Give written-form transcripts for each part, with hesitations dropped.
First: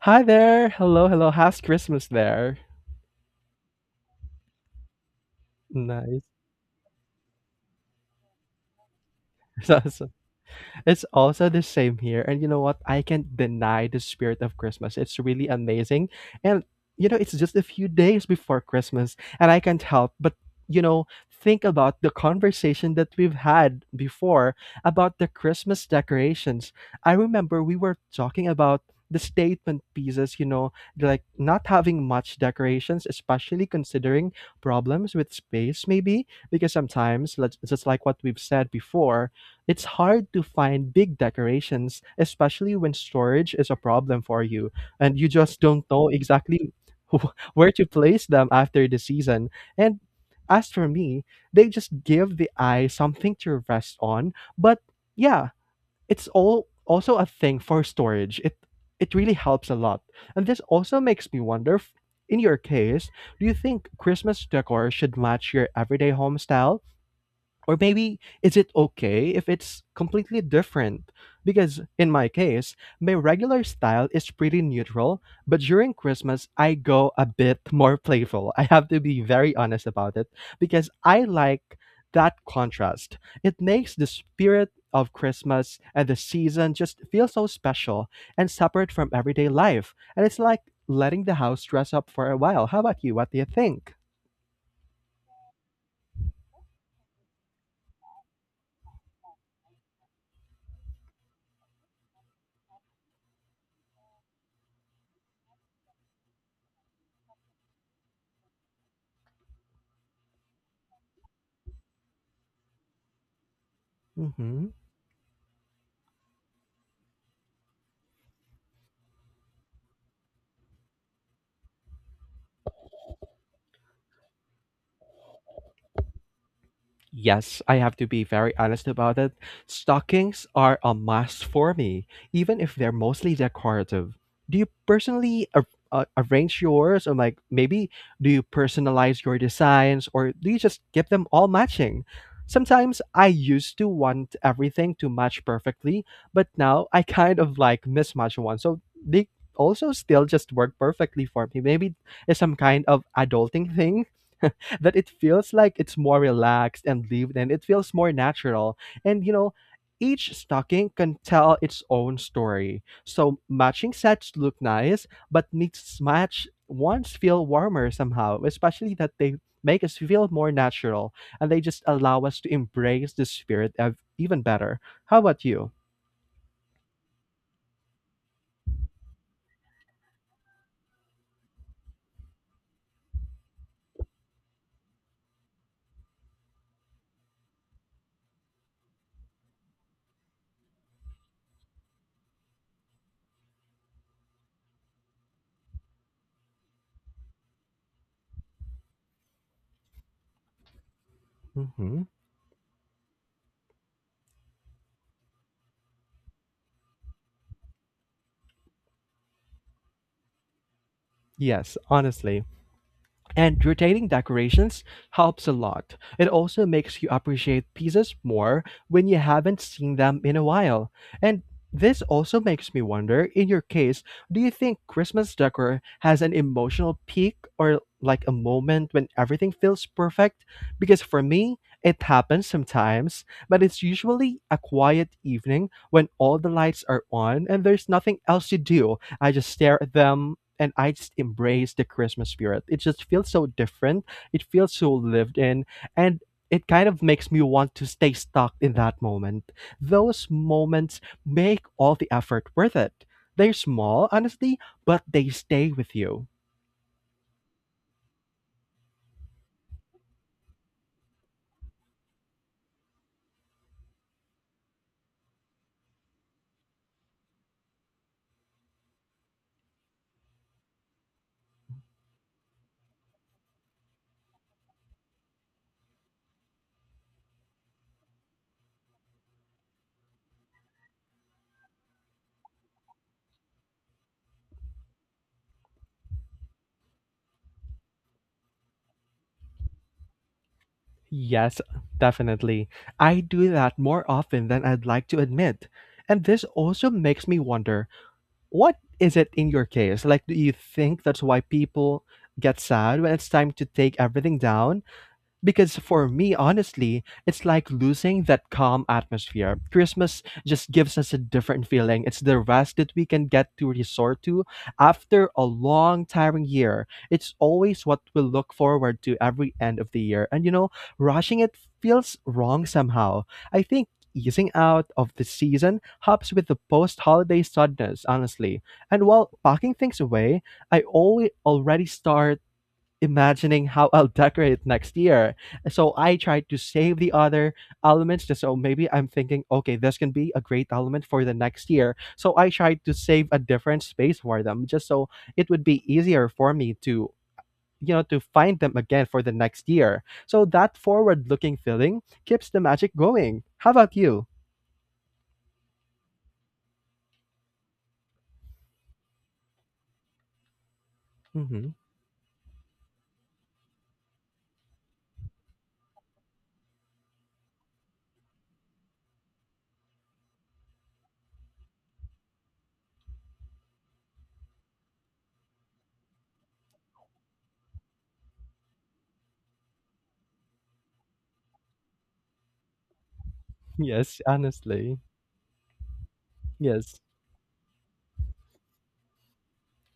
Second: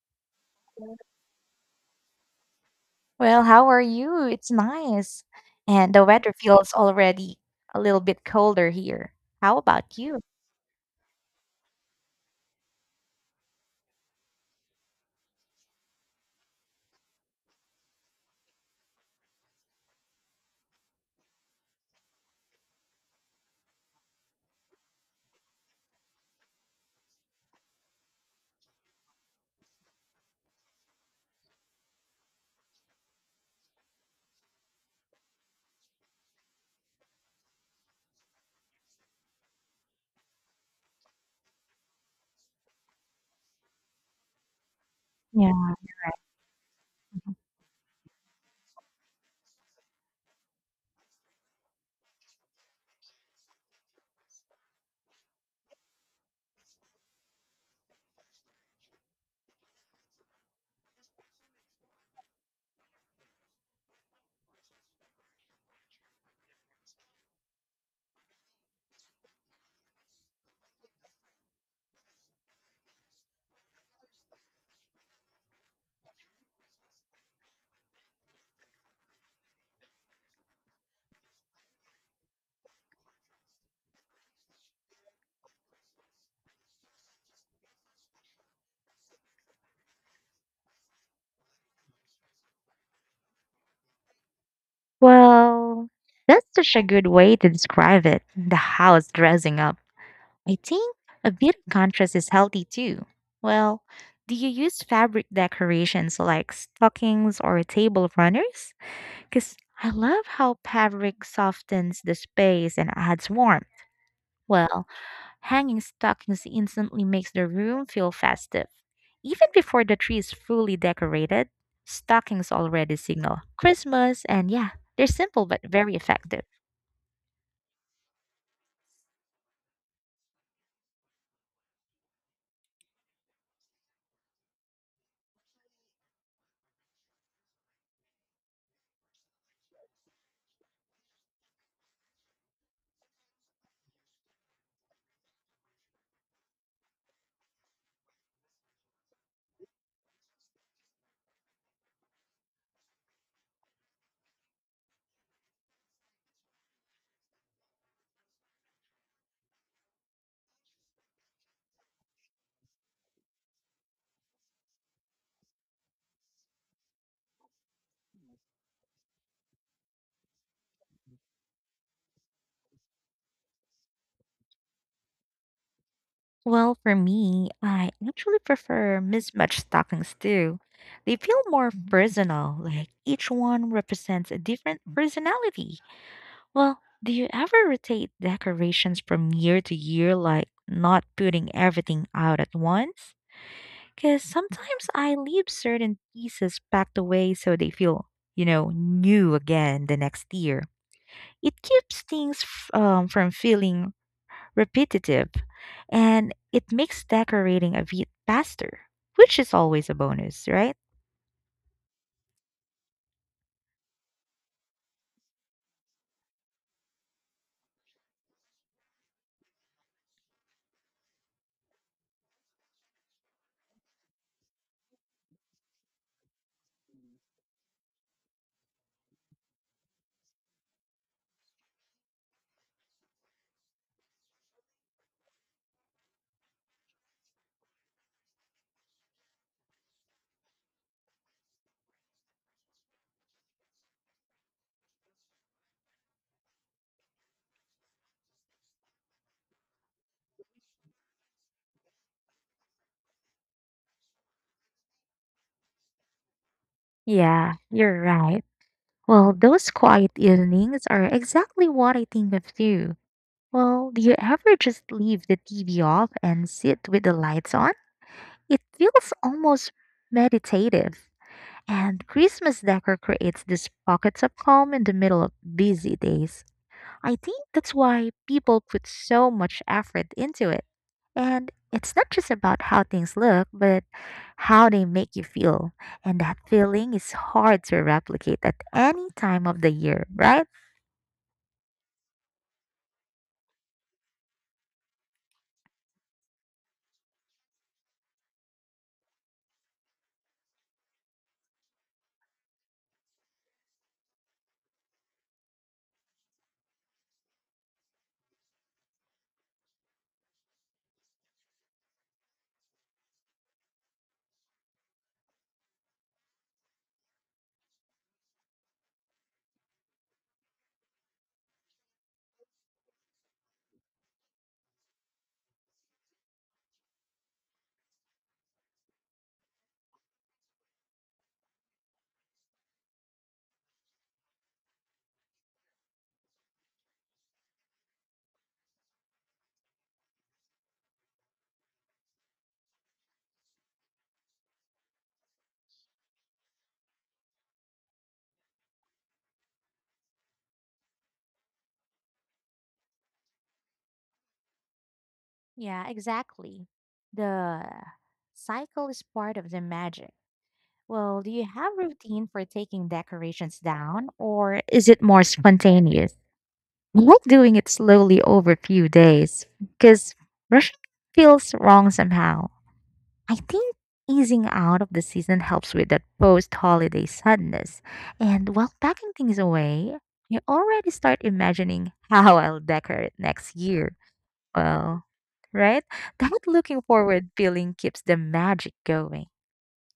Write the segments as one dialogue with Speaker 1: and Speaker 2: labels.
Speaker 1: Hi there. Hello, hello. How's Christmas there?
Speaker 2: Well, how are you? It's nice. And the
Speaker 1: Nice.
Speaker 2: weather feels already a little bit colder here. How about you?
Speaker 1: It's also the same here. And you know what? I can't deny the spirit of Christmas. It's really amazing. And you know, it's just a few days before Christmas, and I can't help but, you know, think about the conversation that we've had before about the Christmas decorations. I remember we were talking about the statement pieces, you know, like not having much decorations, especially considering problems with space, maybe, because sometimes, just like what we've said before, it's hard to find big decorations, especially when storage is a problem for you and you just
Speaker 2: Yeah.
Speaker 1: don't know exactly where to place them after the season. And as for me, they just give the eye something to rest on. But yeah, it's all also a thing for storage. It really helps a lot. And this also makes me wonder in your case, do you think Christmas decor should match your everyday home style? Or maybe is it okay if it's completely different? Because in my case, my regular style is pretty neutral, but during Christmas, I go a bit more playful. I have to be very honest about it because I like that contrast. It makes the spirit of Christmas and the season just feel so special and separate from everyday life. And it's like letting the house dress up for a while. How about you? What do you think?
Speaker 2: Well, that's such a good way to describe it. The house dressing up. I think a bit of contrast is healthy too. Well, do you use fabric decorations like stockings or table runners? Because I love how fabric softens the space and adds warmth. Well, hanging stockings instantly makes the room feel festive. Even before the tree is fully decorated, stockings already signal Christmas, and yeah, they're simple but very effective.
Speaker 1: Yes, I have to be very honest about it. Stockings are a must for me, even if they're mostly decorative. Do you personally arrange yours, or like maybe do you personalize your designs, or do you just get them all matching? Sometimes I used to want everything to match perfectly, but now I kind of like mismatch one. So they also still just work perfectly for me. Maybe it's some kind of adulting thing that it feels like it's more relaxed and lived in. It feels more natural. And you know, each stocking can tell its own story. So matching sets look nice, but mismatched ones feel warmer somehow, especially that they make us feel more natural and they just allow us to embrace the spirit of even better. How about you?
Speaker 2: Well, for me, I actually prefer mismatched stockings too. They feel more personal, like each one represents a different personality. Well, do you ever rotate decorations from year to year, like not putting everything out at once? Because sometimes I leave certain pieces packed away so they feel, new again the next year. It keeps
Speaker 1: Hmm.
Speaker 2: things from feeling repetitive, and it makes decorating a bit faster, which is always a bonus, right?
Speaker 1: Yes, honestly. And rotating decorations helps a lot. It also makes you appreciate pieces more when you haven't seen them in a while. And this also makes me wonder in your case, do you think Christmas decor has an emotional peak or like a moment when everything feels perfect? Because for me, it happens sometimes, but it's usually a quiet evening when all the lights are on and there's nothing else to do. I just stare at them and I just embrace the Christmas spirit. It just feels so different. It feels so lived in and it kind of makes me want to stay stuck in that moment. Those moments make all the effort worth it. They're small, honestly, but they stay with you.
Speaker 2: Yeah, you're right. Well, those quiet evenings are exactly what I think of too. Well, do you ever just leave the TV off and sit with the lights on? It feels almost meditative. And Christmas decor creates these pockets of calm in the middle of busy days. I think that's why people put so much effort into it. And it's not just about how things look, but how they make you feel. And that feeling is hard to replicate at any time of the year, right?
Speaker 1: Yes, definitely. I do that more often than I'd like to admit. And this also makes me wonder what is it in your case? Like, do you think that's why people get sad when it's time to take everything down? Because for me, honestly, it's like losing that calm atmosphere. Christmas just gives us a different feeling. It's the rest that we can get to resort to after a long, tiring year. It's always what we look forward to every end of the year. And you know, rushing it feels wrong somehow. I think easing out of the season helps with the post holiday suddenness, honestly. And while packing things away, I always already start imagining how I'll decorate next year. So I try to save the other elements just so maybe I'm thinking, okay, this can be a great element for the next year. So I try to save a different space for them just so it would be easier for me to you know to find them again for the next year. So that forward looking feeling keeps the magic going. How about you?
Speaker 2: Yeah, exactly. The cycle is part of the magic. Well, do you
Speaker 1: Hmm.
Speaker 2: have routine for taking decorations down, or is it more spontaneous? I like doing it slowly over a few days because rushing feels wrong somehow. I think easing out of the season helps with that post holiday sadness. And while packing things away, I already start imagining how I'll decorate next year.
Speaker 1: Yes, honestly.
Speaker 2: Well, right? That looking
Speaker 1: Yes.
Speaker 2: forward feeling keeps the magic going.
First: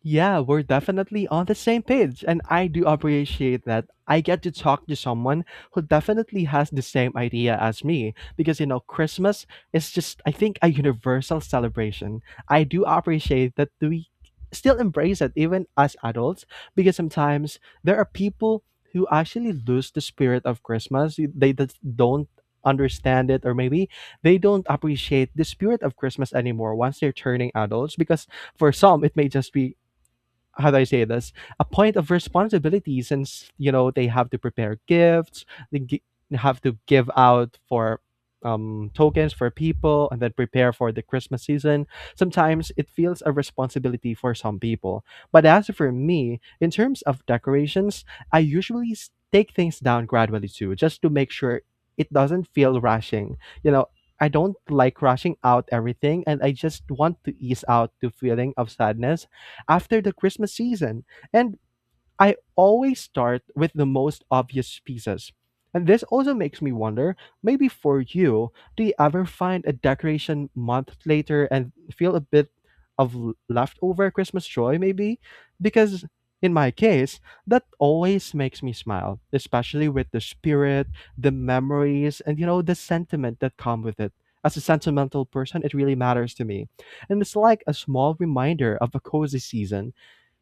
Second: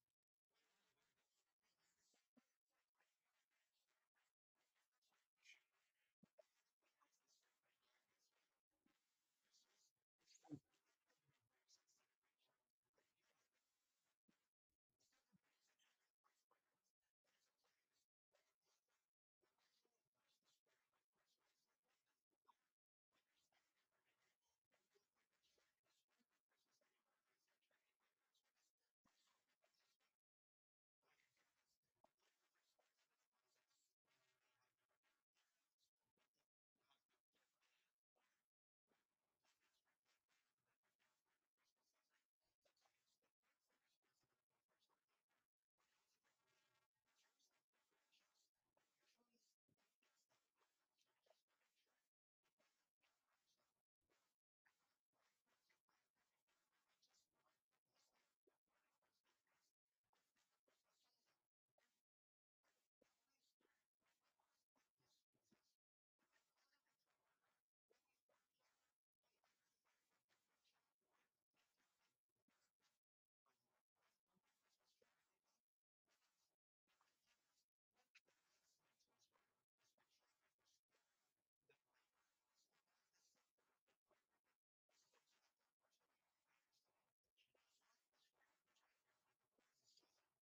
Speaker 1: Yeah, we're definitely on the same page, and I do appreciate that I get to talk to someone who definitely has the same idea as me because you know, Christmas is just, I think, a universal celebration. I do appreciate that we still embrace it, even as adults, because sometimes there are people who actually lose the spirit of Christmas. They just don't understand it, or maybe they don't appreciate the spirit of Christmas anymore once they're turning adults because for some it may just be how do I say this? A point of responsibility since you know they have to prepare gifts, they gi- have to give out for tokens for people, and then prepare for the Christmas season. Sometimes it feels a responsibility for some people, but as for me, in terms of decorations, I usually take things down gradually too, just to make sure it doesn't feel rushing. You know. I don't like rushing out everything, and I just want to ease out the feeling of sadness after the Christmas season. And I always start with the most obvious pieces. And this also makes me wonder maybe for you, do you ever find a decoration month later and feel a bit of leftover Christmas joy, maybe? Because in my case, that always makes me smile, especially with the spirit, the memories, and you know, the sentiment that come with it. As a sentimental person, it really matters to me. And it's like a small reminder of a cozy season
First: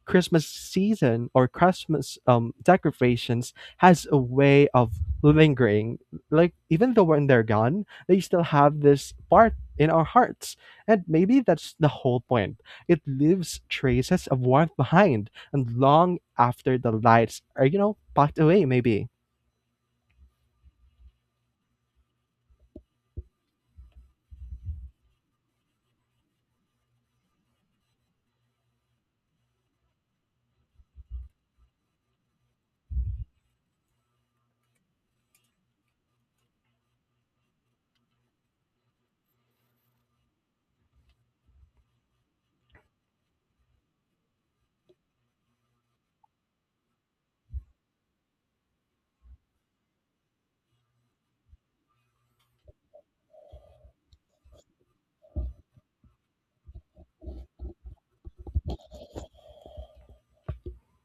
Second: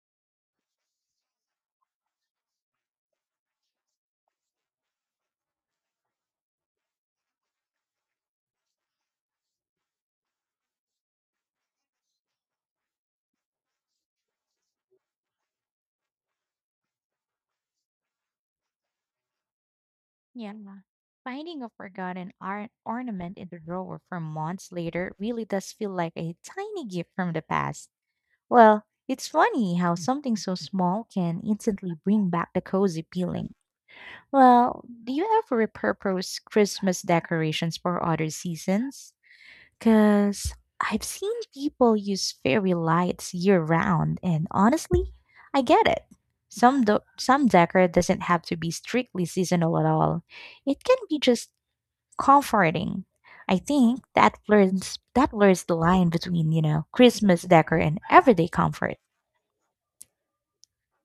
Speaker 1: Christmas season or Christmas decorations has a way of lingering. Like even though when they're gone, they still have this part in our hearts. And maybe that's the whole point. It leaves traces of warmth behind and long after the lights are, you know, packed away maybe.
Speaker 2: Yeah. Finding a forgotten ornament in the drawer from months later really does feel like a tiny gift from the past. Well, it's funny how something so small can instantly bring back the cozy feeling. Well, do you ever repurpose Christmas decorations for other seasons? Because I've seen people use fairy lights year round, and honestly, I get it. Some decor doesn't have to be strictly seasonal at all. It can be just comforting. I think that blurs the line between you know Christmas decor and everyday comfort.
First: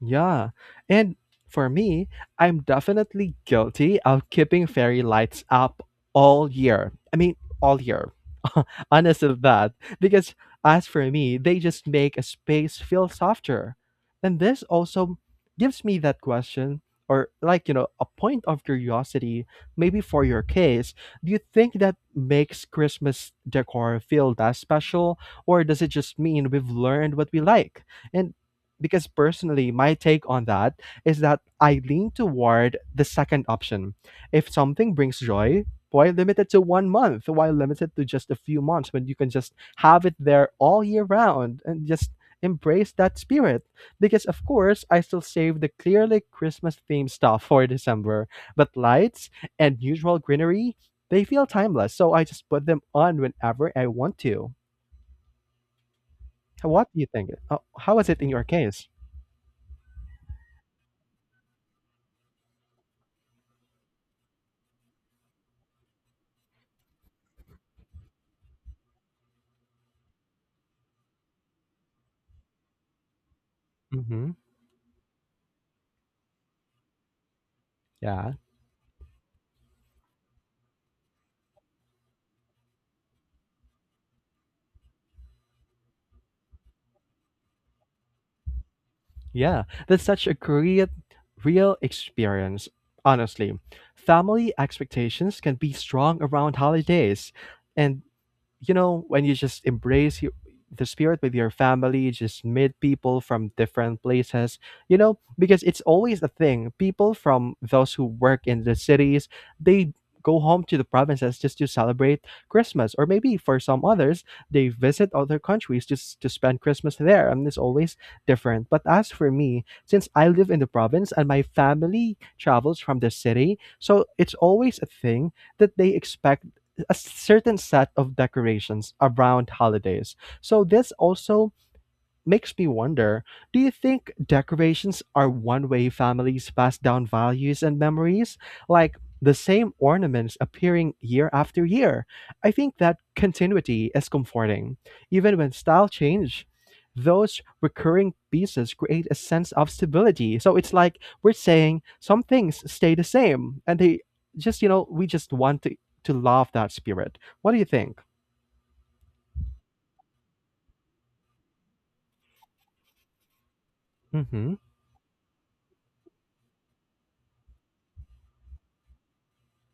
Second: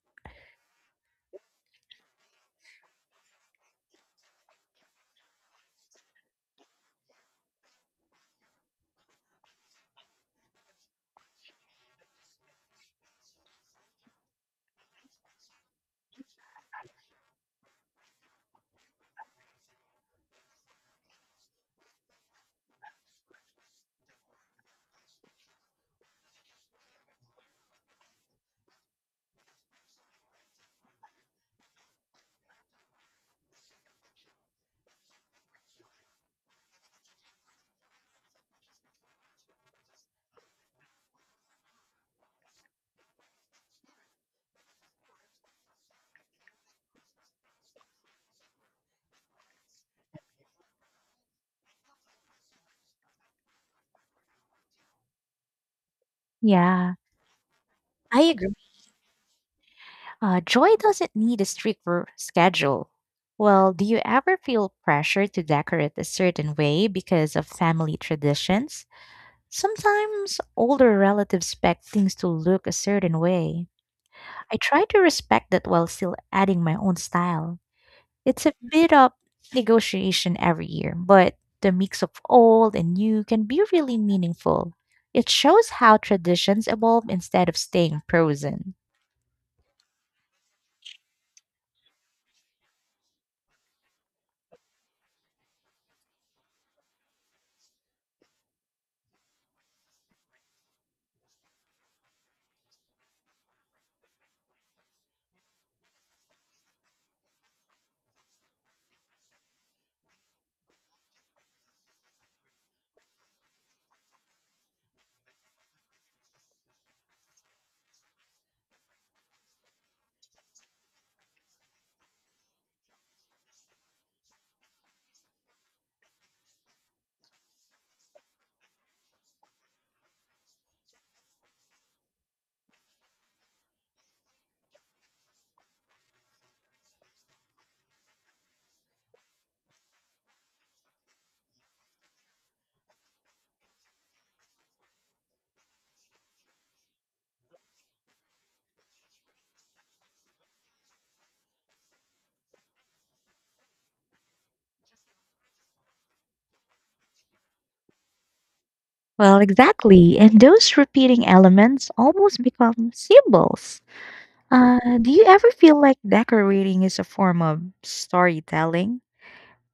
Speaker 1: Yeah. And for me, I'm definitely guilty of keeping fairy lights up all year. I mean, all year. Honest with that. Because as for me, they just make a space feel softer. And this also gives me that question or like, you know, a point of curiosity, maybe for your case, do you think that makes Christmas decor feel that special or does it just mean we've learned what we like? And because personally, my take on that is that I lean toward the second option. If something brings joy, why limit it to one month? Why limit it to just a few months when you can just have it there all year round and just embrace that spirit? Because, of course, I still save the clearly Christmas themed stuff for December, but lights and usual greenery, they feel timeless. So I just put them on whenever I want to. What
Speaker 2: Yeah,
Speaker 1: do you think? How is it
Speaker 2: I
Speaker 1: in your
Speaker 2: agree.
Speaker 1: case?
Speaker 2: Joy doesn't need a strict schedule. Well, do you ever feel pressure to decorate a certain way because of family traditions? Sometimes older relatives expect things to look a certain way.
Speaker 1: Mm-hmm.
Speaker 2: I try to respect that while still adding my own style.
Speaker 1: Yeah.
Speaker 2: It's a bit of negotiation every year, but the mix of old and new can be really meaningful. It shows how traditions evolve instead of staying frozen.
Speaker 1: Yeah, that's such a great real experience. Honestly, family expectations can be strong around holidays, and you know, when you just embrace the spirit with your family, just meet people from different places, you know, because it's always a thing. People from those who work in the cities, they go home to the provinces just to celebrate Christmas, or maybe for some others, they visit other countries just to spend Christmas there, and it's always different. But as for me, since I live in the province and my family travels from the city, so it's always a thing that they expect a certain set of decorations around holidays. So this also makes me wonder do you think decorations are one way families pass down values and memories? Like the same ornaments appearing year after year? I think that continuity is comforting. Even when style change, those recurring pieces create a sense of stability. So it's like we're saying some things stay the same and they just, you know, we just want to love that spirit. What do you think?
Speaker 2: Well, exactly. And those repeating elements almost become symbols.
Speaker 1: Hmm.
Speaker 2: Do you ever feel like decorating is a form of storytelling?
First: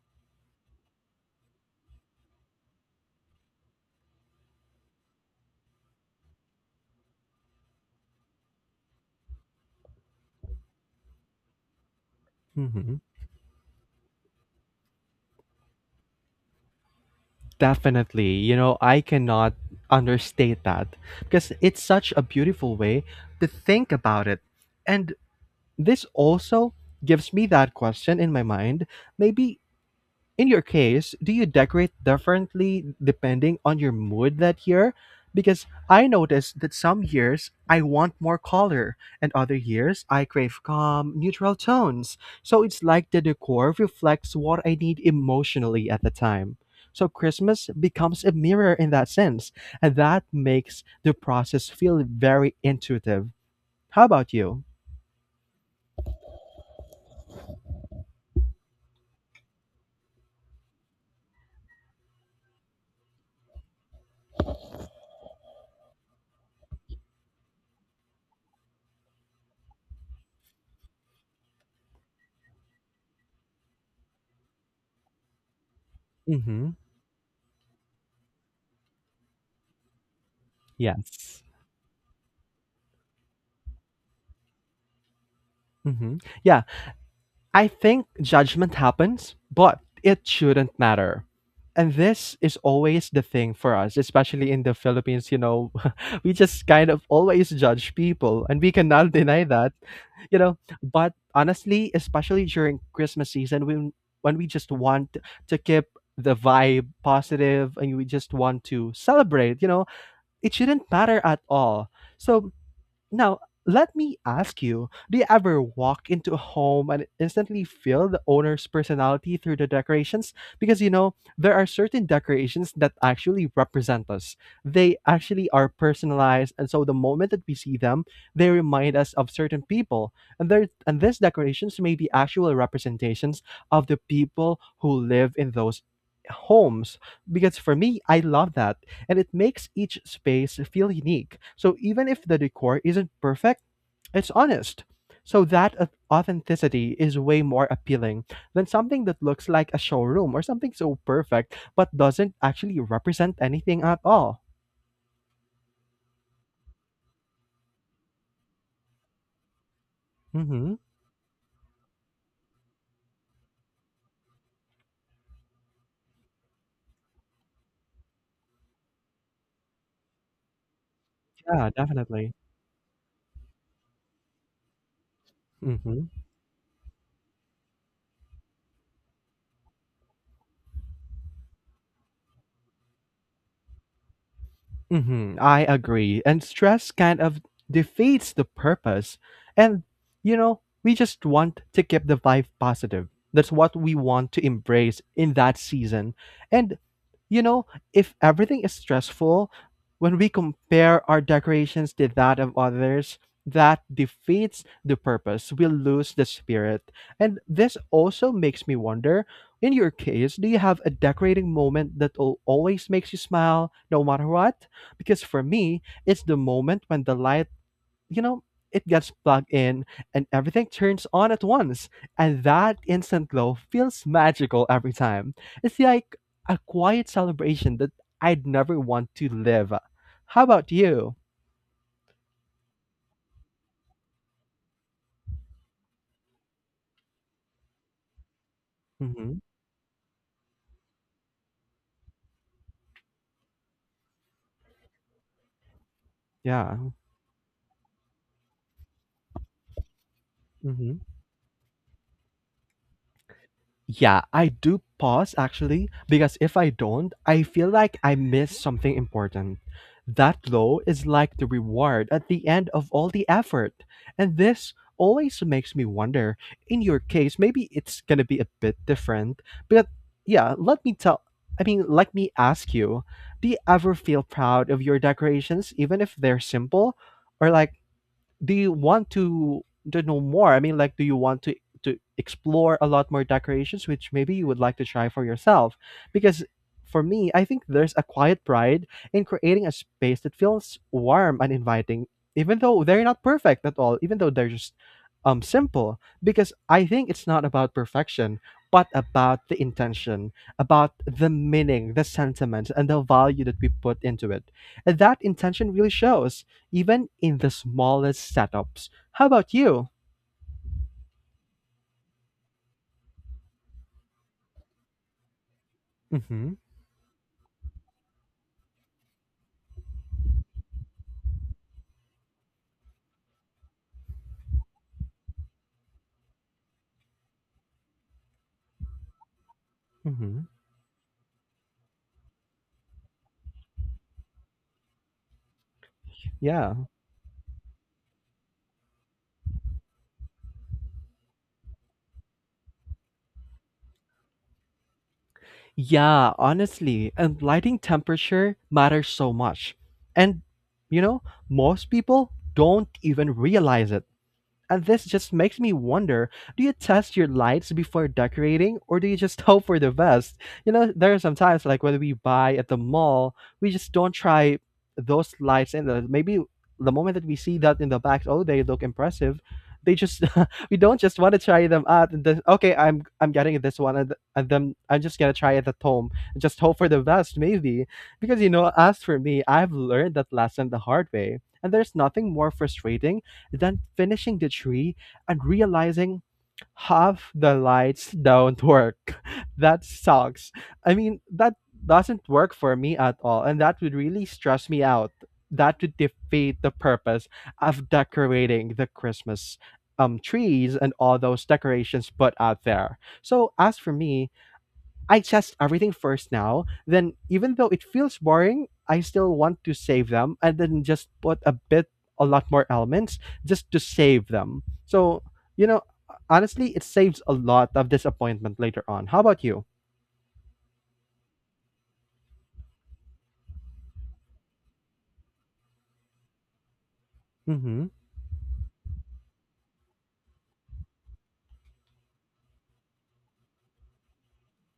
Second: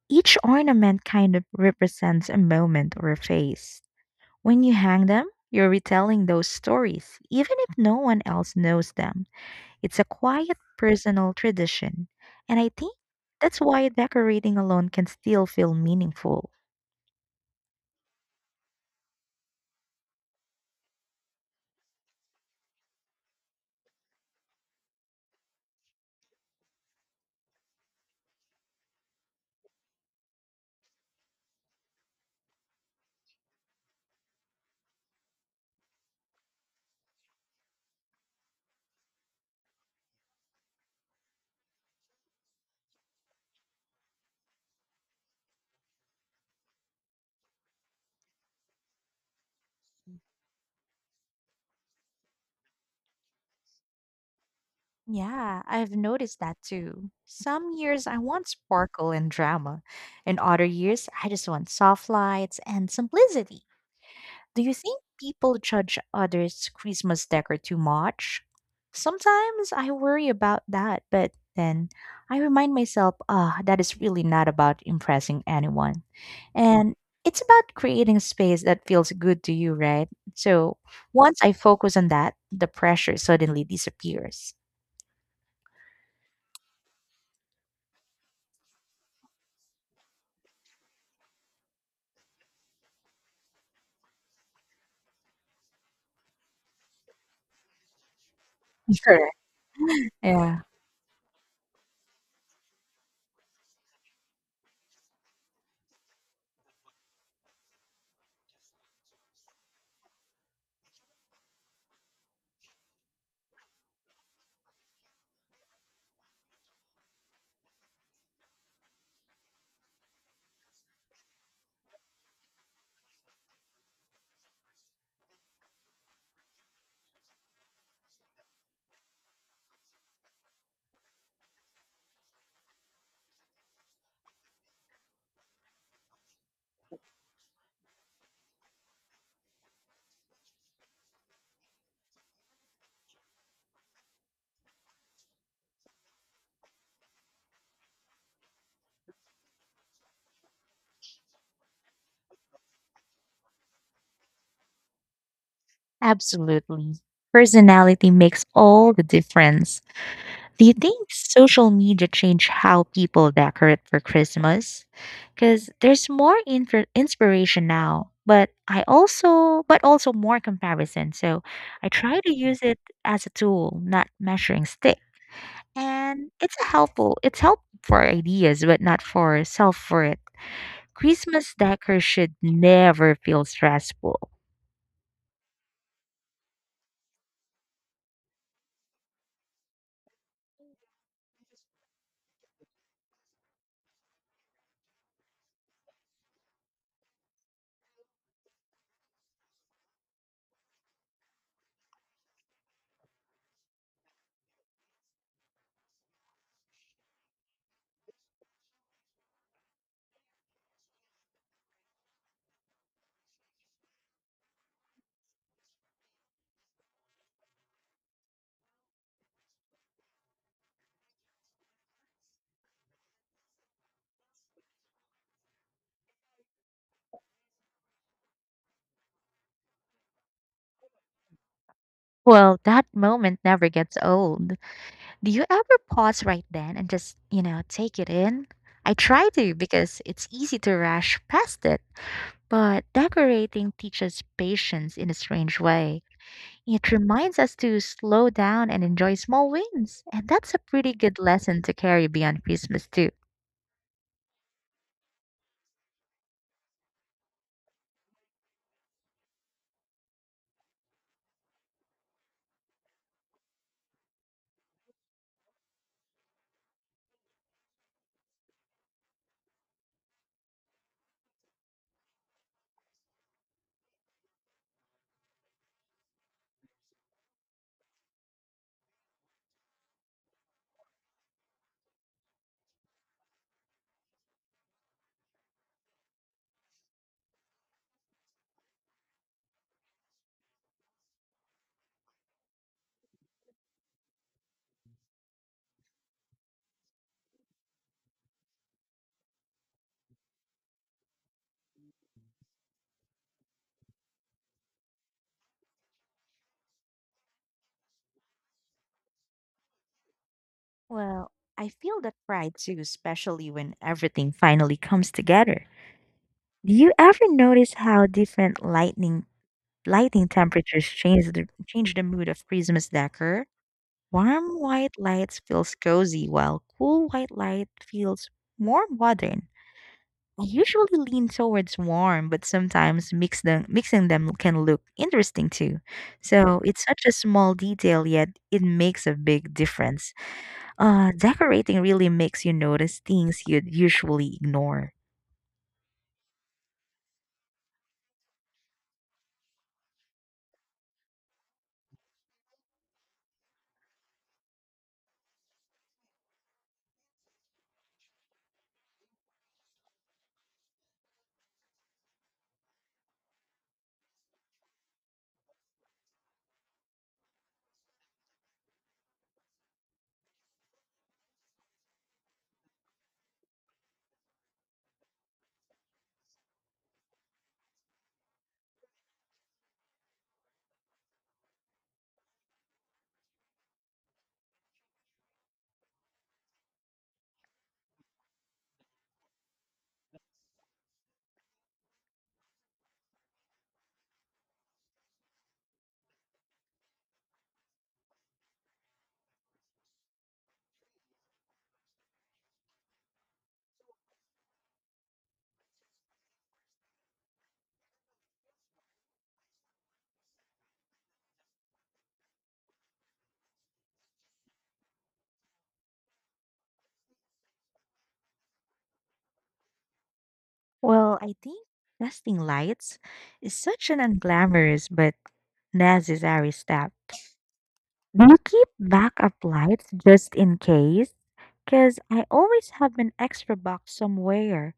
Speaker 2: Each ornament kind of represents a moment or a phase. When you hang them, you're retelling those stories, even if no one else knows them. It's a quiet personal tradition. And I think
Speaker 1: Hmm.
Speaker 2: that's why decorating alone can still feel meaningful.
Speaker 1: Definitely. You know, I cannot understate that because it's such a beautiful way to think about it. And this also gives me that question in my mind. Maybe in your case, do you decorate differently depending on your mood that year? Because I noticed that some years I want more color, and other years I crave calm, neutral tones. So it's like the decor reflects what I need emotionally at the time. So Christmas becomes a mirror in that sense, and that makes the process feel very intuitive. How about you?
Speaker 2: Yeah, I've noticed that too. Some years I want sparkle and drama, and other years I just want soft lights and simplicity. Do you think people judge others' Christmas decor too much? Sometimes I worry about that, but then I remind myself, ah, that is really not about impressing anyone.
Speaker 1: Mm-hmm.
Speaker 2: And it's about creating a space that feels good to you, right? So once
Speaker 1: Yes.
Speaker 2: I focus on that, the pressure suddenly disappears.
Speaker 1: Mm-hmm. Yeah, I think judgment happens, but it shouldn't matter. And this is always the thing for us, especially in the Philippines. You know, we just kind of always judge people, and we cannot
Speaker 2: Correct.
Speaker 1: deny that, you know.
Speaker 2: Yeah,
Speaker 1: But honestly, especially during Christmas season, when we just want to keep the vibe positive and we just want to celebrate, you know, it shouldn't matter at all. So now, let me ask you, do you ever walk into a home and instantly feel the owner's personality through the decorations? Because you know, there are certain decorations that actually represent us. They actually are personalized, and so the moment that we see them, they remind us of certain people. And these decorations may be actual representations of the people who live in those homes. Because for me, I love that and it makes each space feel unique. So even if the decor isn't perfect, it's honest. So that authenticity is way more appealing than something that looks like a showroom or something so perfect but doesn't actually represent anything at all.
Speaker 2: absolutely. Personality makes all the difference. Do you
Speaker 1: Mm-hmm.
Speaker 2: think social media changed how people decorate for Christmas? Because there's more inspiration now, but also more comparison. So
Speaker 1: Yeah,
Speaker 2: I try
Speaker 1: definitely.
Speaker 2: to use it as a tool, not measuring stick.
Speaker 1: Mm-hmm.
Speaker 2: And it's a helpful. It's helpful for ideas, but not for self for it. Christmas decor should never feel stressful.
Speaker 1: Mm-hmm. I agree. And stress kind of defeats the purpose. And, you know, we just want to keep the vibe positive. That's what we want to embrace in that season. And you know, if everything is stressful, when we compare our decorations to that of others, that defeats the purpose. We lose the spirit. And this also makes me wonder in your case, do you have a decorating moment that always makes you smile no matter what? Because for me, it's the moment when the light, you know, it gets plugged in and everything turns on at once. And that instant glow feels magical every time. It's like a quiet celebration that I'd never want to live. How about you?
Speaker 2: Well, that moment never gets old. Do you ever pause right then and just, you know, take it in? I try
Speaker 1: Hmm.
Speaker 2: to because it's easy to rush past it, but decorating teaches patience in a strange way.
Speaker 1: Yeah.
Speaker 2: It reminds us to slow down and enjoy small wins, and that's a pretty
Speaker 1: Mm-hmm.
Speaker 2: good lesson to carry beyond Christmas, too.
Speaker 1: Yeah, I do pause actually because if I don't, I feel like I miss something important. That glow is like the reward at the end of all the effort. And this always makes me wonder. In your case, maybe it's going to be a bit different. But yeah, let me tell I mean, let me ask you, do you ever feel proud of your decorations even if they're simple or like do you want to know more? I mean, like, do you want to explore a lot more decorations, which maybe you would like to try for yourself? Because for me, I think there's a quiet pride in creating a space that feels warm and inviting, even though they're not perfect at all, even though they're just simple. Because I think it's not about perfection, but about the intention, about the meaning, the sentiment, and the value that we put into it. And that intention really shows even in the smallest setups. How about you?
Speaker 2: Well, I feel that pride too, especially when everything finally comes together.
Speaker 1: Mm-hmm.
Speaker 2: Do you ever notice how different lightning lighting temperatures change the mood of Christmas decor? Warm white lights feels cozy, while cool white light feels more modern.
Speaker 1: Mm-hmm.
Speaker 2: I usually lean towards warm, but sometimes mixing them can look interesting too. So
Speaker 1: Yeah.
Speaker 2: it's such a small detail, yet it makes a big difference. Decorating really makes you notice things you'd usually ignore.
Speaker 1: Yeah, honestly, and lighting temperature matters so much. And you know, most people don't even realize it. And this just makes me wonder, do you test your lights before decorating or do you just hope for the best? You know, there are some times like when we buy at the mall, we just don't try those lights. And the, maybe the moment that we see that in the back, oh, they look impressive. They just, we don't just want to try them out and then okay, I'm getting this one, and then I'm just gonna try it at home and just hope for the best maybe because, you know, as for me, I've learned that lesson the hard way and there's nothing more frustrating then finishing the tree and realizing half the lights don't work. that sucks. I mean, that doesn't work for me at all, and that would really stress me out. That would defeat the purpose of decorating the Christmas trees and all those decorations put out there. So as for me, I test everything first now. Then, even though it feels boring, I still want to save them and then just put a bit, a lot more elements just to save them. So, you know, honestly, it saves a lot of disappointment later on. How about you?
Speaker 2: Well, I think testing lights is such an unglamorous but necessary step.
Speaker 1: Mm-hmm.
Speaker 2: Do you keep backup lights just in case? Because I always have an extra box somewhere,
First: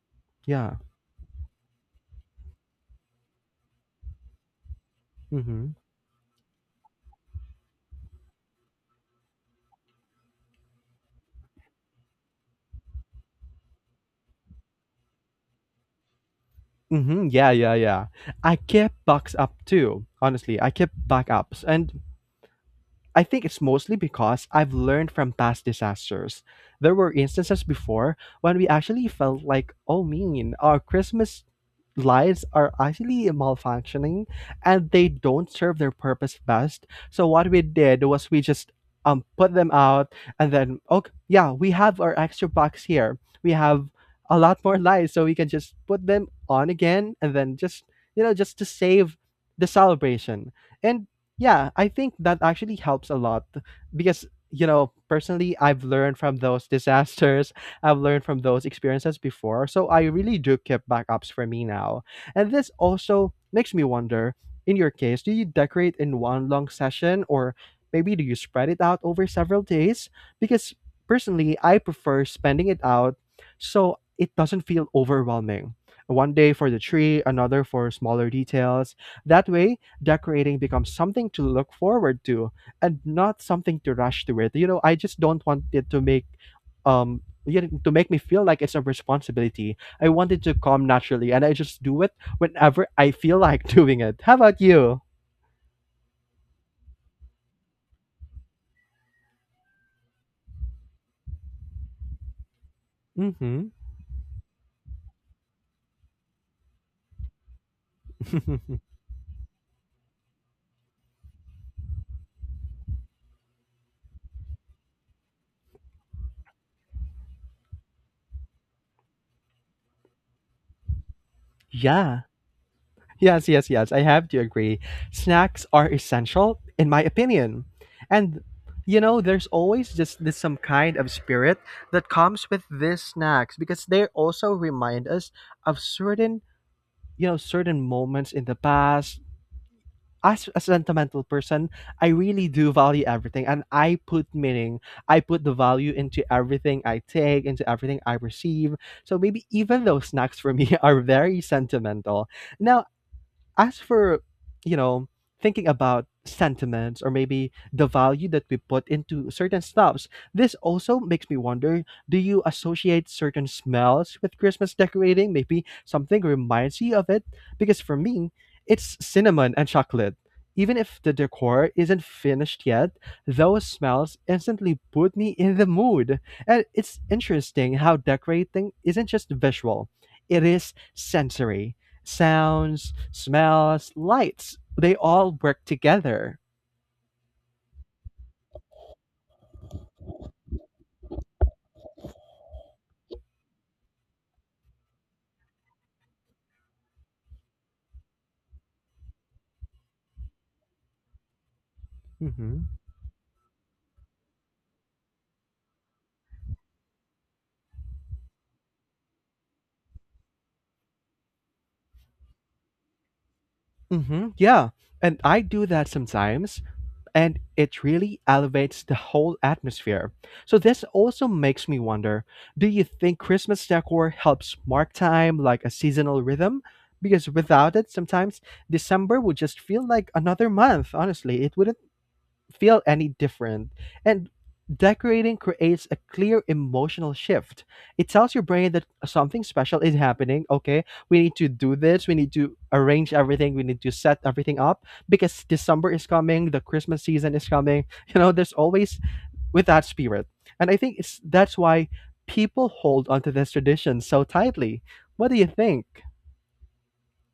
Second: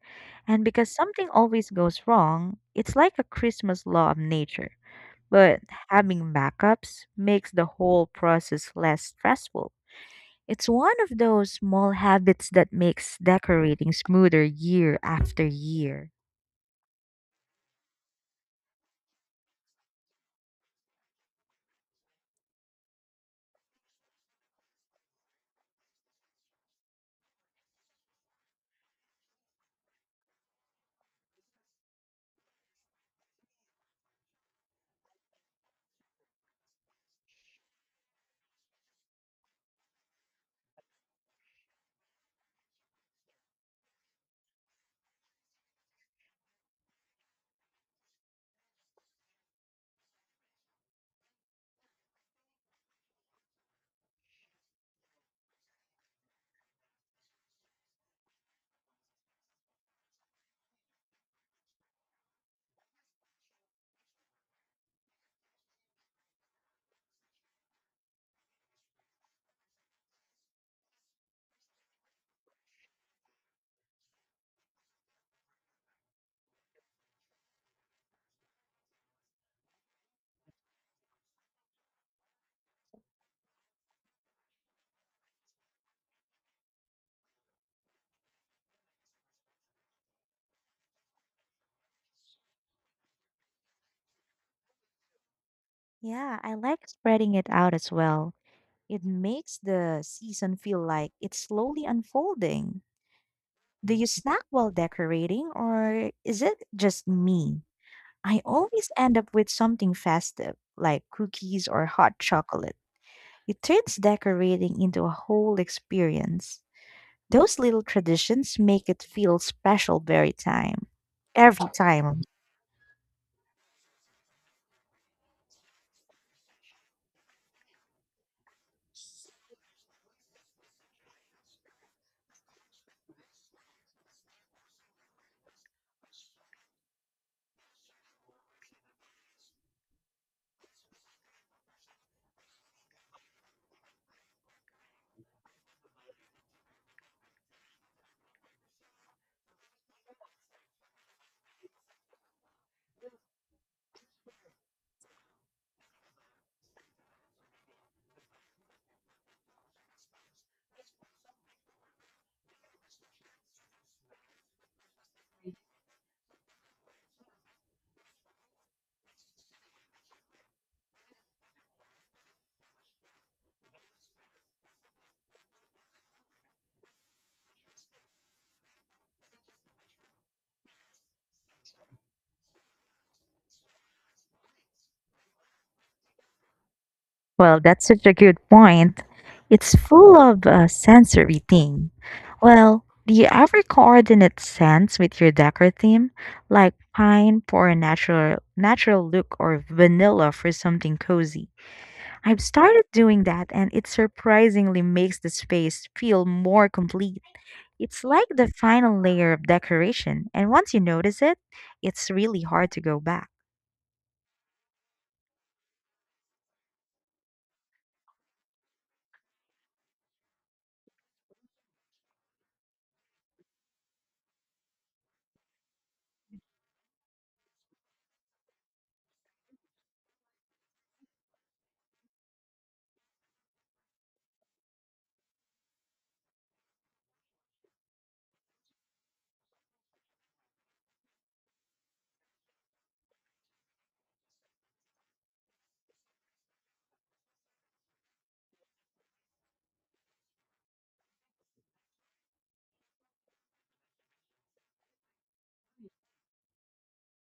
Speaker 2: and
Speaker 1: Yeah.
Speaker 2: because something always goes wrong, it's like a Christmas law of nature. But
Speaker 1: Mm-hmm.
Speaker 2: having backups makes the whole process less stressful. It's one of those small habits that makes decorating smoother year after year.
Speaker 1: Mm-hmm. Yeah, yeah, yeah. I kept backs up too. Honestly, I kept backups, and I think it's mostly because I've learned from past disasters. There were instances before when we actually felt like, oh, mean, our Christmas lights are actually malfunctioning and they don't serve their purpose best. So what we did was we just put them out and then okay, yeah, we have our extra box here, we have a lot more lights so we can just put them on again and then just, you know, just to save the celebration and yeah, I think that actually helps a lot because, you know, personally, I've learned from those disasters. I've learned from those experiences before. So I really do keep backups for me now. And this also makes me wonder in your case, do you decorate in one long session or maybe do you spread it out over several days? Because personally, I prefer spending it out so it doesn't feel overwhelming. One day for the tree, another for smaller details. That way, decorating becomes something to look forward to and not something to rush to it. You know, I just don't want it to make, um you know, to make me feel like it's a responsibility. I want it to come naturally and I just do it whenever I feel like doing it. How about you?
Speaker 2: Yeah, I like spreading it out as well. It makes the season feel like it's slowly unfolding.
Speaker 1: Mhm.
Speaker 2: Do you snack while decorating, or is it just me? I always end up with something festive, like cookies or hot chocolate. It turns decorating into a whole experience. Those little traditions make it feel special very time. Every
Speaker 1: yeah.
Speaker 2: time.
Speaker 1: Yes, yes, yes. I have to agree. Snacks are essential, in my opinion. And, you know, there's always just this some kind of spirit that comes with these snacks because they also remind us of certain, you know, certain moments in the past. As a sentimental person, I really do value everything and I put meaning, I put the value into everything I take, into everything I receive. So maybe even those snacks for me are very sentimental. Now, as for, you know, thinking about sentiments or maybe the value that we put into certain stuffs, this also makes me wonder, do you associate certain smells with Christmas decorating, maybe something reminds you of it? Because for me, it's cinnamon and chocolate. Even if the decor isn't finished yet, those smells instantly put me in the mood, and it's interesting how decorating isn't just visual, it is sensory. Sounds, smells, lights, they all work together.
Speaker 2: Well, that's such a good point. It's full of a sensory thing. Well, do you ever coordinate scents with your decor theme, like pine for a natural look or vanilla for something cozy? I've
Speaker 1: Mm-hmm.
Speaker 2: started doing that, and it surprisingly makes the space feel more complete. It's like the final layer of decoration, and once you notice it, it's really hard to go back.
Speaker 1: Mm-hmm. Yeah. And I do that sometimes, and it really elevates the whole atmosphere. So this also makes me wonder, do you think Christmas decor helps mark time like a seasonal rhythm? Because without it, sometimes December would just feel like another month, honestly. It wouldn't feel any different. And decorating creates a clear emotional shift. It tells your brain that something special is happening. Okay, we need to do this. We need to arrange everything. We need to set everything up because December is coming. The Christmas season is coming. You know, there's always with that spirit. And I think it's that's why people hold onto this tradition so tightly. What do you think?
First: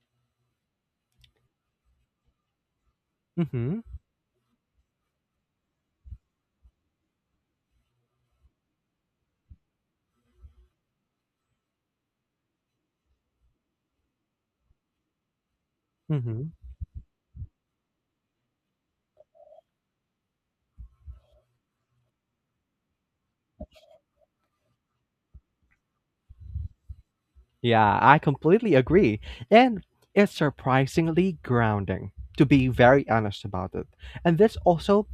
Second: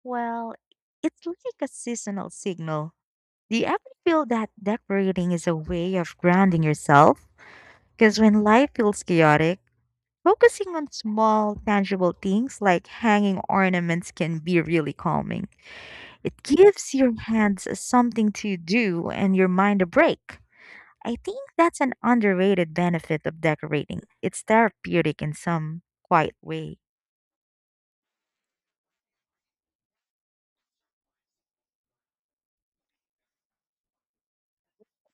Speaker 2: Well, it's like a seasonal signal. Do you
Speaker 1: Mm-hmm.
Speaker 2: ever feel that decorating is a way of grounding yourself? Because when life feels chaotic, focusing on small, tangible things like hanging ornaments can be really calming. It
Speaker 1: Mm-hmm.
Speaker 2: gives your hands something to do and your mind a break. I think that's an underrated benefit of decorating. It's therapeutic in some quiet way.
Speaker 1: Yeah, I completely agree. And it's surprisingly grounding, to be very honest about it. And that's also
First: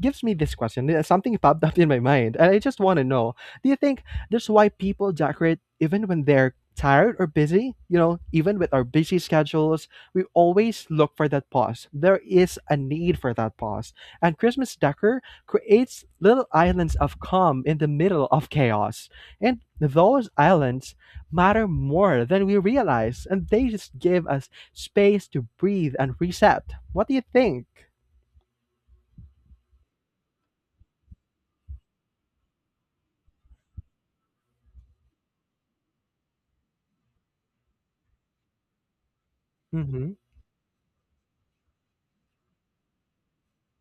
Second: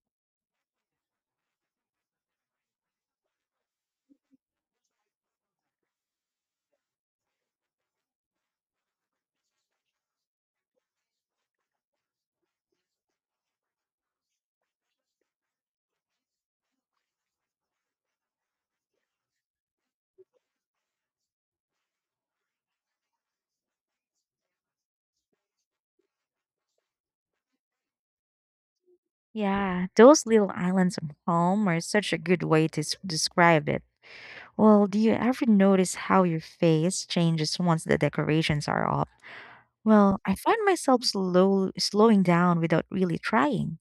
Speaker 1: gives me this question. Something popped up in my mind, and I just want to know: do you think that's why people decorate even when they're tired or busy? You know, even with our busy schedules, we always look for that pause. There is a need for that pause, and Christmas decor creates little islands of calm in the middle of chaos, and those islands matter more than we realize, and they just give us space to breathe and reset. What do you think?
Speaker 2: Yeah, those little islands of home are such a good way to describe it. Well, do you ever notice how your face changes once the decorations are up?
Speaker 1: Mm-hmm.
Speaker 2: Well, I find myself slowing down without really trying.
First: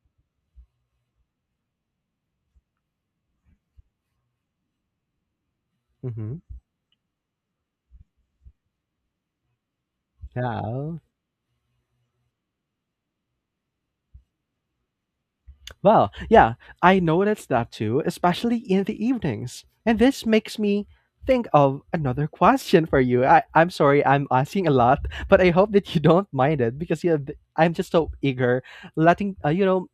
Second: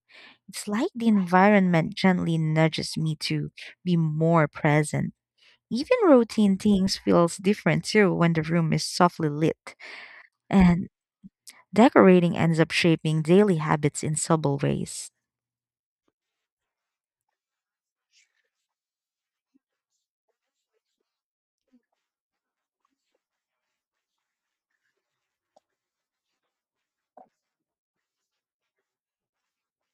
Speaker 2: It's like the environment gently nudges me to be more present. Even
Speaker 1: Mm-hmm.
Speaker 2: routine things feels different too when the room is softly lit, and
Speaker 1: Yeah.
Speaker 2: decorating ends up shaping daily habits in subtle ways.
Speaker 1: Well, yeah, I noticed that too, especially in the evenings. And this makes me think of another question for you. I'm sorry I'm asking a lot, but I hope that you don't mind it because yeah, I'm just so eager letting, you know,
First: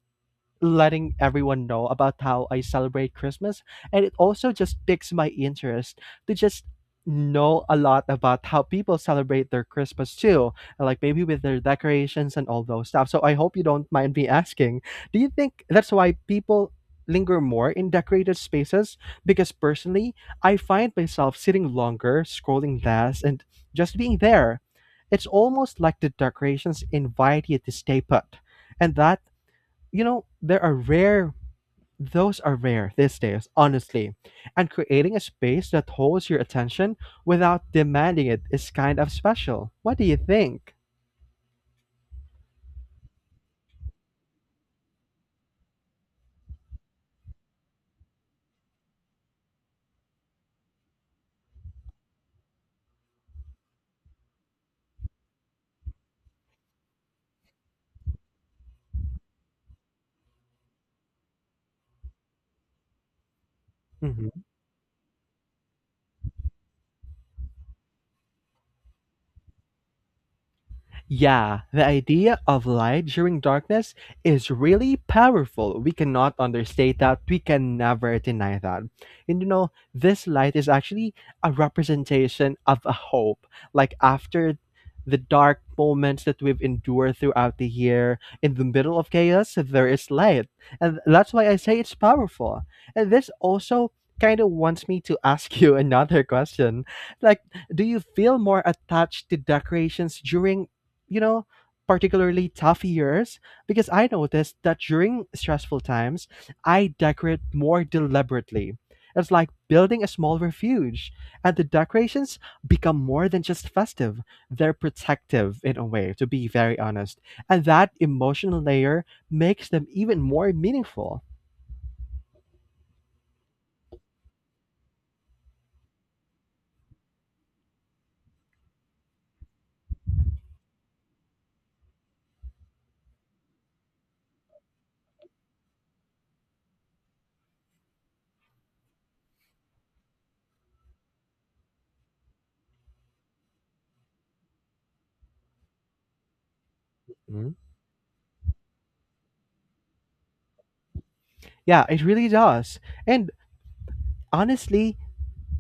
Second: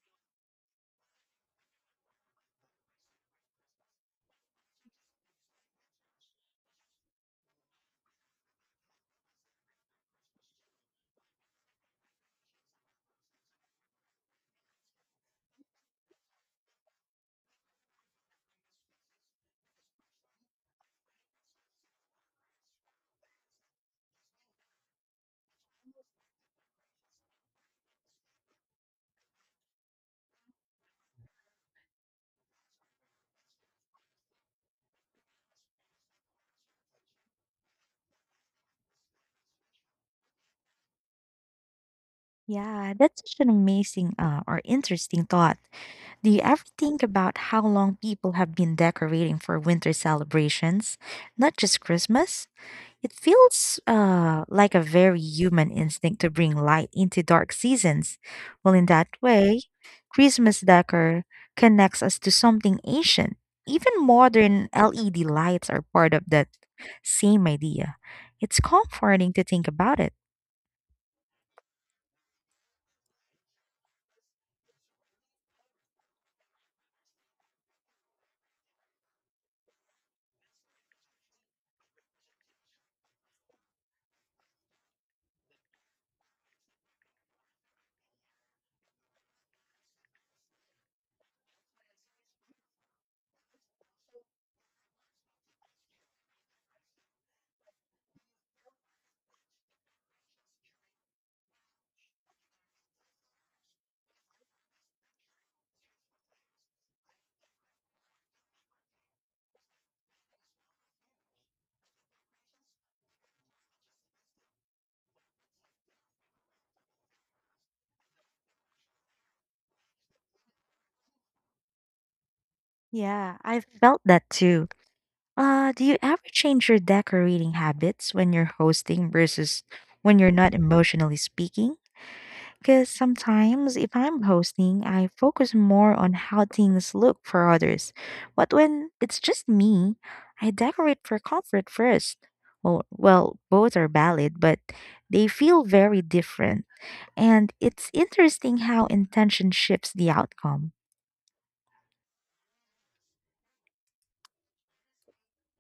Speaker 1: letting everyone know about how I celebrate Christmas. And it also just piques my interest to just know a lot about how people celebrate their Christmas too, like maybe with their decorations and all those stuff. So I hope you don't mind me asking. Do you think that's why people linger more in decorated spaces? Because personally, I find myself sitting longer, scrolling less, and just being there. It's almost like the decorations invite you to stay put. And that, you know, those are rare these days, honestly. And creating a space that holds your attention without demanding it is kind of special. What do you think?
Speaker 2: Yeah, that's such an amazing or interesting thought. Do you ever think about how long people have been decorating for winter celebrations? Not just Christmas? It feels like a very human instinct to bring light into dark seasons. Well, in that way, Christmas decor connects us to something ancient. Even
Speaker 1: Mm-hmm.
Speaker 2: modern LED lights are part of that same idea. It's comforting to think about it.
Speaker 1: Yeah, the idea of light during darkness is really powerful. We cannot understate that. We can never deny that. And you know, this light is actually a representation of a hope. Like after the dark moments that we've endured throughout the year, in the middle of chaos, there is light. And that's why I say it's powerful. And this also kind of wants me to ask you another question. Like, do you feel more attached to decorations during, you know, particularly tough years, because I noticed that during stressful times, I decorate more deliberately. It's like building a small refuge, and the decorations become more than just festive. They're protective in a way, to be very honest. And that emotional layer makes them even more meaningful.
Speaker 2: Yeah, I've felt that too. Do you ever change your decorating habits when you're hosting versus when you're not emotionally speaking? Because sometimes if I'm hosting, I focus more on how things look for others. But when it's just me, I decorate for comfort first. Well, both are valid, but they feel very different. And
Speaker 1: Mhm.
Speaker 2: it's interesting how intention shifts the outcome.
Speaker 1: Yeah, it really does. And honestly,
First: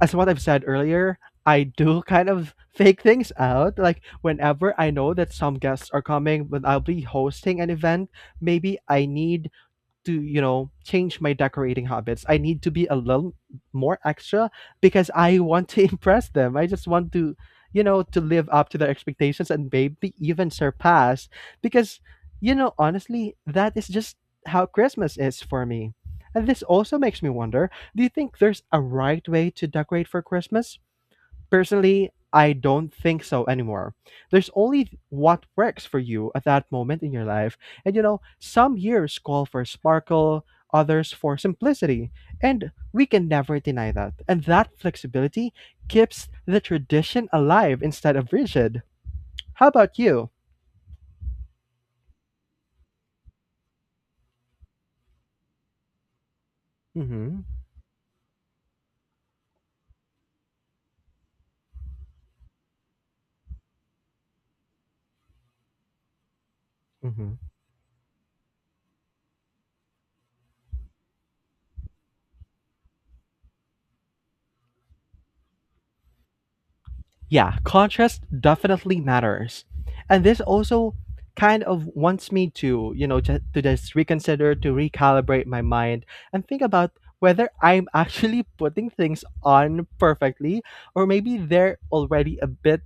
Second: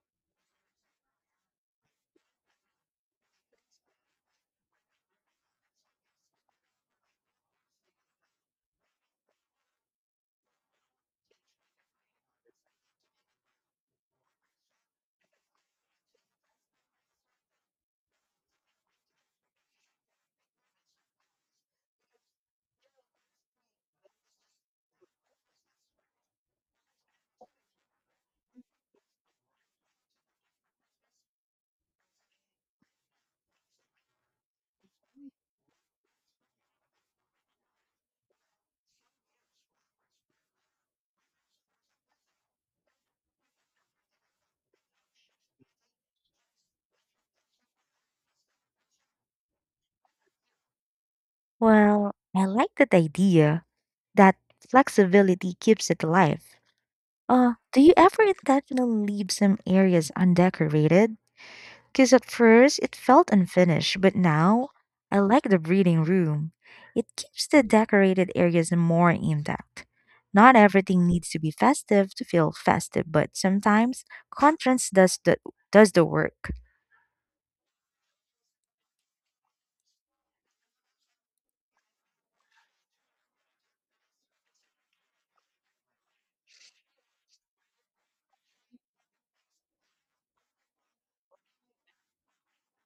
Speaker 1: as what I've said earlier, I do kind of fake things out. Like whenever I know that some guests are coming, but I'll be hosting an event, maybe I need to, you know, change my decorating habits. I need to be a little more extra because I want to impress them. I just want to, you know, to live up to their expectations and maybe even surpass because, you know, honestly, that is just how Christmas is for me. And this also makes me wonder, do you think there's a right way to decorate for Christmas? Personally, I don't think so anymore. There's only what works for you at that moment in your life. And you know, some years call for sparkle, others for simplicity. And we can never deny that. And that flexibility keeps the tradition alive instead of rigid. How about you?
Speaker 2: Well, I like that idea that flexibility keeps it alive.
Speaker 1: Mm-hmm.
Speaker 2: Do you ever intentionally leave some areas undecorated? Because at first it felt unfinished, but now I like the breathing room. It keeps
Speaker 1: Mm-hmm.
Speaker 2: the decorated areas more intact. Not everything needs to be festive to feel festive, but sometimes contrast does the work.
Speaker 1: Yeah, contrast definitely matters. And this also kind of wants me to, you know, to just reconsider, to recalibrate my mind and think about whether I'm actually putting things on perfectly or maybe they're already a bit,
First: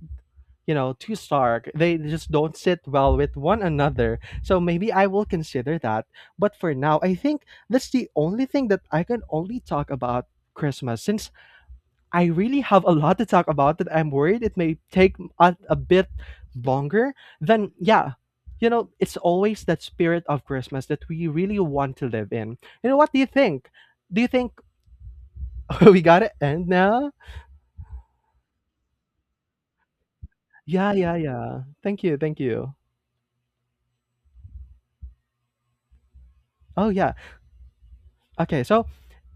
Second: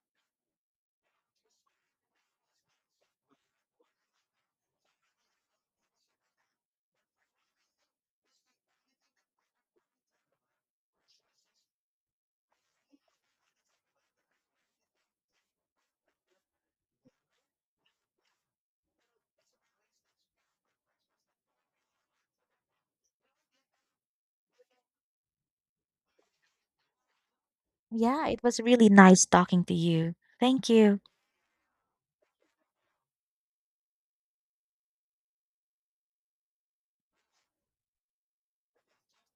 Speaker 1: you know, too stark. They just don't sit well with one another. So maybe I will consider that. But for now, I think that's the only thing that I can only talk about Christmas since I really have a lot to talk about that I'm worried it may take a bit longer. Then, yeah, you know, it's always that spirit of Christmas that we really want to live in. You know, what do you think? Do you think we got to end now?
Speaker 2: Yeah, it was really nice talking to you. Thank
Speaker 1: Yeah,
Speaker 2: you.
Speaker 1: yeah, yeah. Thank you, thank you. Oh, yeah. Okay, so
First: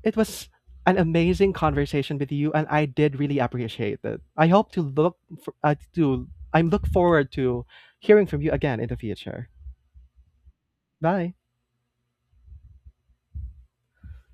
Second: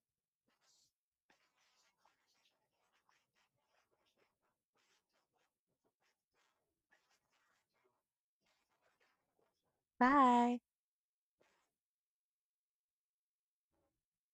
Speaker 1: it was an amazing conversation with you, and I did really appreciate it. I hope to look for, to I'm look forward to hearing from you again in the future.
Speaker 2: Bye.
Speaker 1: Bye.